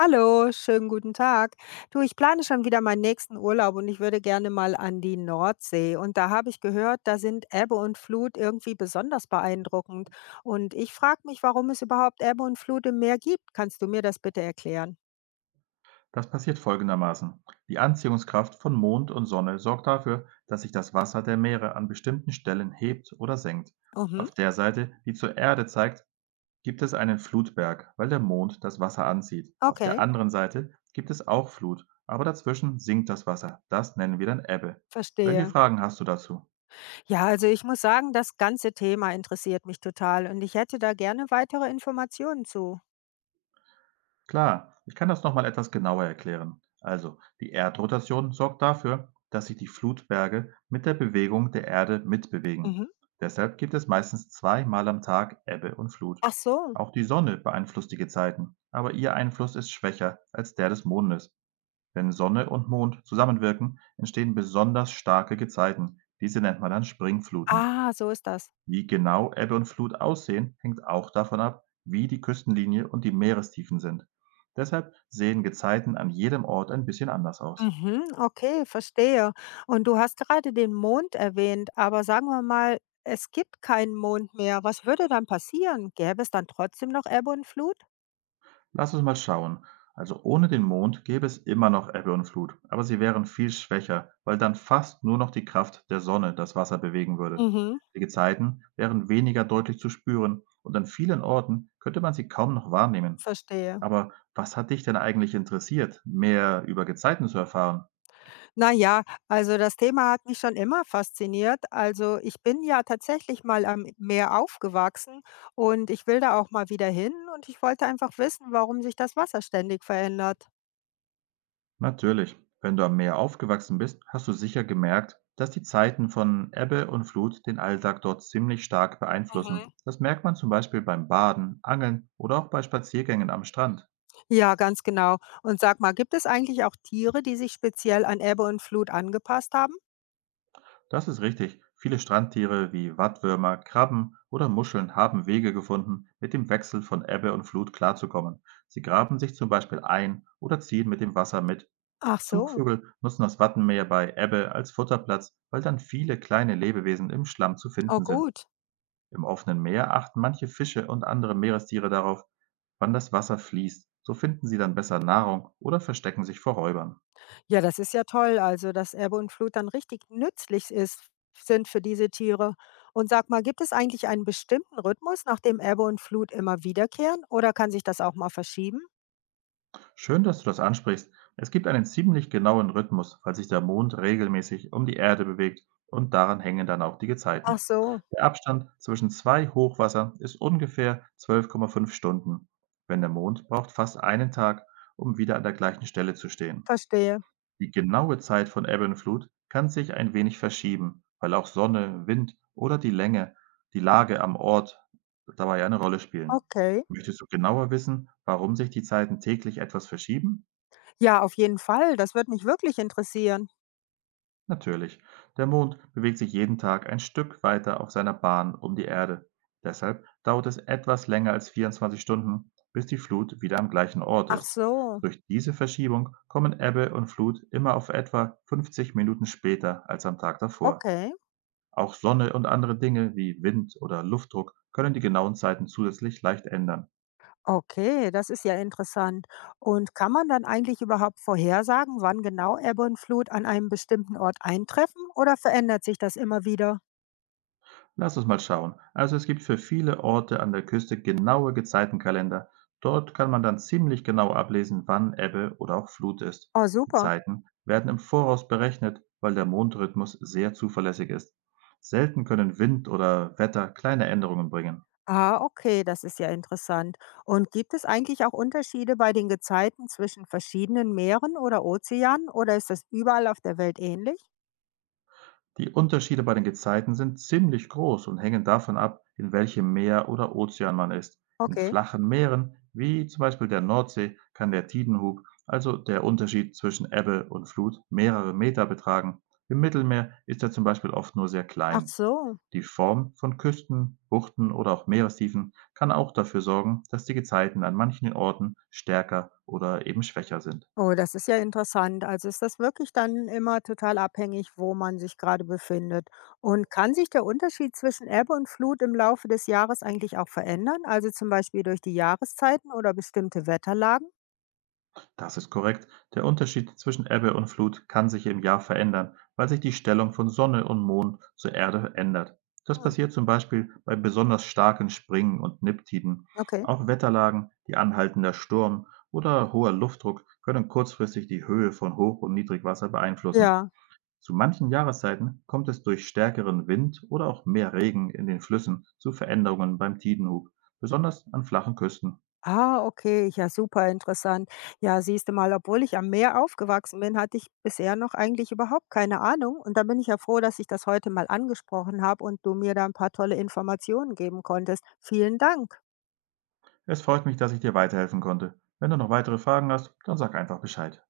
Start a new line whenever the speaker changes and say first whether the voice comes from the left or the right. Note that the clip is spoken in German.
left: Hallo, schönen guten Tag. Du, ich plane schon wieder meinen nächsten Urlaub und ich würde gerne mal an die Nordsee. Und da habe ich gehört, da sind Ebbe und Flut irgendwie besonders beeindruckend. Und ich frage mich, warum es überhaupt Ebbe und Flut im Meer gibt. Kannst du mir das bitte erklären?
right: Das passiert folgendermaßen: Die Anziehungskraft von Mond und Sonne sorgt dafür, dass sich das Wasser der Meere an bestimmten Stellen hebt oder senkt.
left: Mhm.
right: Auf der Seite, die zur Erde zeigt, gibt es einen Flutberg, weil der Mond das Wasser anzieht. Auf der
left: Okay.
right: anderen Seite gibt es auch Flut, aber dazwischen sinkt das Wasser. Das nennen wir dann Ebbe. Welche
left: Verstehe.
right: Fragen hast du dazu?
left: Ja, also ich muss sagen, das ganze Thema interessiert mich total und ich hätte da gerne weitere Informationen zu.
right: Klar, ich kann das nochmal etwas genauer erklären. Also, die Erdrotation sorgt dafür, dass sich die Flutberge mit der Bewegung der Erde mitbewegen.
left: Mhm.
right: Deshalb gibt es meistens zweimal am Tag Ebbe und Flut.
left: Ach so.
right: Auch die Sonne beeinflusst die Gezeiten, aber ihr Einfluss ist schwächer als der des Mondes. Wenn Sonne und Mond zusammenwirken, entstehen besonders starke Gezeiten. Diese nennt man dann Springfluten.
left: Ah, so ist das.
right: Wie genau Ebbe und Flut aussehen, hängt auch davon ab, wie die Küstenlinie und die Meerestiefen sind. Deshalb sehen Gezeiten an jedem Ort ein bisschen anders aus.
left: Mhm, okay, verstehe. Und du hast gerade den Mond erwähnt, aber sagen wir mal, es gibt keinen Mond mehr. Was würde dann passieren? Gäbe es dann trotzdem noch Ebbe und Flut?
right: Lass uns mal schauen. Also ohne den Mond gäbe es immer noch Ebbe und Flut, aber sie wären viel schwächer, weil dann fast nur noch die Kraft der Sonne das Wasser bewegen würde.
left: Mhm,
right: Die Gezeiten wären weniger deutlich zu spüren und an vielen Orten könnte man sie kaum noch wahrnehmen.
left: verstehe.
right: Aber was hat dich denn eigentlich interessiert, mehr über Gezeiten zu erfahren?
left: Naja, also das Thema hat mich schon immer fasziniert. Also ich bin ja tatsächlich mal am Meer aufgewachsen und ich will da auch mal wieder hin und ich wollte einfach wissen, warum sich das Wasser ständig verändert.
right: Natürlich. Wenn du am Meer aufgewachsen bist, hast du sicher gemerkt, dass die Zeiten von Ebbe und Flut den Alltag dort ziemlich stark beeinflussen.
left: Mhm.
right: Das merkt man zum Beispiel beim Baden, Angeln oder auch bei Spaziergängen am Strand.
left: Ja, ganz genau. Und sag mal, gibt es eigentlich auch Tiere, die sich speziell an Ebbe und Flut angepasst haben?
right: Das ist richtig. Viele Strandtiere wie Wattwürmer, Krabben oder Muscheln haben Wege gefunden, mit dem Wechsel von Ebbe und Flut klarzukommen. Sie graben sich zum Beispiel ein oder ziehen mit dem Wasser mit.
left: Ach so.
right: Zugvögel nutzen das Wattenmeer bei Ebbe als Futterplatz, weil dann viele kleine Lebewesen im Schlamm zu
left: Oh
right: finden sind.
left: gut.
right: Im offenen Meer achten manche Fische und andere Meerestiere darauf, wann das Wasser fließt. So finden sie dann besser Nahrung oder verstecken sich vor Räubern.
left: Ja, das ist ja toll. Also, dass Ebbe und Flut dann richtig nützlich ist, sind für diese Tiere. Und sag mal, gibt es eigentlich einen bestimmten Rhythmus, nach dem Ebbe und Flut immer wiederkehren? Oder kann sich das auch mal verschieben?
right: Schön, dass du das ansprichst. Es gibt einen ziemlich genauen Rhythmus, weil sich der Mond regelmäßig um die Erde bewegt und daran hängen dann auch die
left: Ach
right: Gezeiten.
left: so,
right: Der Abstand zwischen zwei Hochwasser ist ungefähr 12,5 Stunden, wenn der Mond braucht fast einen Tag, um wieder an der gleichen Stelle zu stehen.
left: verstehe.
right: Die genaue Zeit von Ebbe und Flut kann sich ein wenig verschieben, weil auch Sonne, Wind oder die Länge die Lage am Ort dabei eine Rolle spielen.
left: Okay.
right: Möchtest du genauer wissen, warum sich die Zeiten täglich etwas verschieben?
left: Ja, auf jeden Fall. Das wird mich wirklich interessieren.
right: Natürlich. Der Mond bewegt sich jeden Tag ein Stück weiter auf seiner Bahn um die Erde. Deshalb dauert es etwas länger als 24 Stunden, bis die Flut wieder am gleichen Ort
left: Ach
right: ist.
left: so.
right: Durch diese Verschiebung kommen Ebbe und Flut immer auf etwa 50 Minuten später als am Tag davor.
left: Okay.
right: Auch Sonne und andere Dinge wie Wind oder Luftdruck können die genauen Zeiten zusätzlich leicht ändern.
left: Okay, das ist ja interessant. Und kann man dann eigentlich überhaupt vorhersagen, wann genau Ebbe und Flut an einem bestimmten Ort eintreffen oder verändert sich das immer wieder?
right: Lass uns mal schauen. Also es gibt für viele Orte an der Küste genaue Gezeitenkalender. Dort kann man dann ziemlich genau ablesen, wann Ebbe oder auch Flut ist.
left: Oh,
right: Die
left: super.
right: Zeiten werden im Voraus berechnet, weil der Mondrhythmus sehr zuverlässig ist. Selten können Wind oder Wetter kleine Änderungen bringen.
left: Ah, okay, das ist ja interessant. Und gibt es eigentlich auch Unterschiede bei den Gezeiten zwischen verschiedenen Meeren oder Ozeanen oder ist das überall auf der Welt ähnlich?
right: Die Unterschiede bei den Gezeiten sind ziemlich groß und hängen davon ab, in welchem Meer oder Ozean man ist. In
left: Okay.
right: flachen Meeren, wie zum Beispiel der Nordsee, kann der Tidenhub, also der Unterschied zwischen Ebbe und Flut, mehrere Meter betragen. Im Mittelmeer ist er zum Beispiel oft nur sehr
left: Ach
right: klein.
left: so.
right: Die Form von Küsten, Buchten oder auch Meerestiefen kann auch dafür sorgen, dass die Gezeiten an manchen Orten stärker oder eben schwächer sind.
left: Oh, das ist ja interessant. Also ist das wirklich dann immer total abhängig, wo man sich gerade befindet? Und kann sich der Unterschied zwischen Ebbe und Flut im Laufe des Jahres eigentlich auch verändern? Also zum Beispiel durch die Jahreszeiten oder bestimmte Wetterlagen?
right: Das ist korrekt. Der Unterschied zwischen Ebbe und Flut kann sich im Jahr verändern, weil sich die Stellung von Sonne und Mond zur Erde ändert. Das
left: Hm,
right: passiert zum Beispiel bei besonders starken Springen und Niptiden.
left: okay.
right: Auch Wetterlagen wie anhaltender Sturm oder hoher Luftdruck können kurzfristig die Höhe von Hoch- und Niedrigwasser beeinflussen.
left: Ja.
right: Zu manchen Jahreszeiten kommt es durch stärkeren Wind oder auch mehr Regen in den Flüssen zu Veränderungen beim Tidenhub, besonders an flachen Küsten.
left: Ah, okay. Ja, super interessant. Ja, siehst du mal, obwohl ich am Meer aufgewachsen bin, hatte ich bisher noch eigentlich überhaupt keine Ahnung. Und da bin ich ja froh, dass ich das heute mal angesprochen habe und du mir da ein paar tolle Informationen geben konntest. Vielen Dank.
right: Es freut mich, dass ich dir weiterhelfen konnte. Wenn du noch weitere Fragen hast, dann sag einfach Bescheid.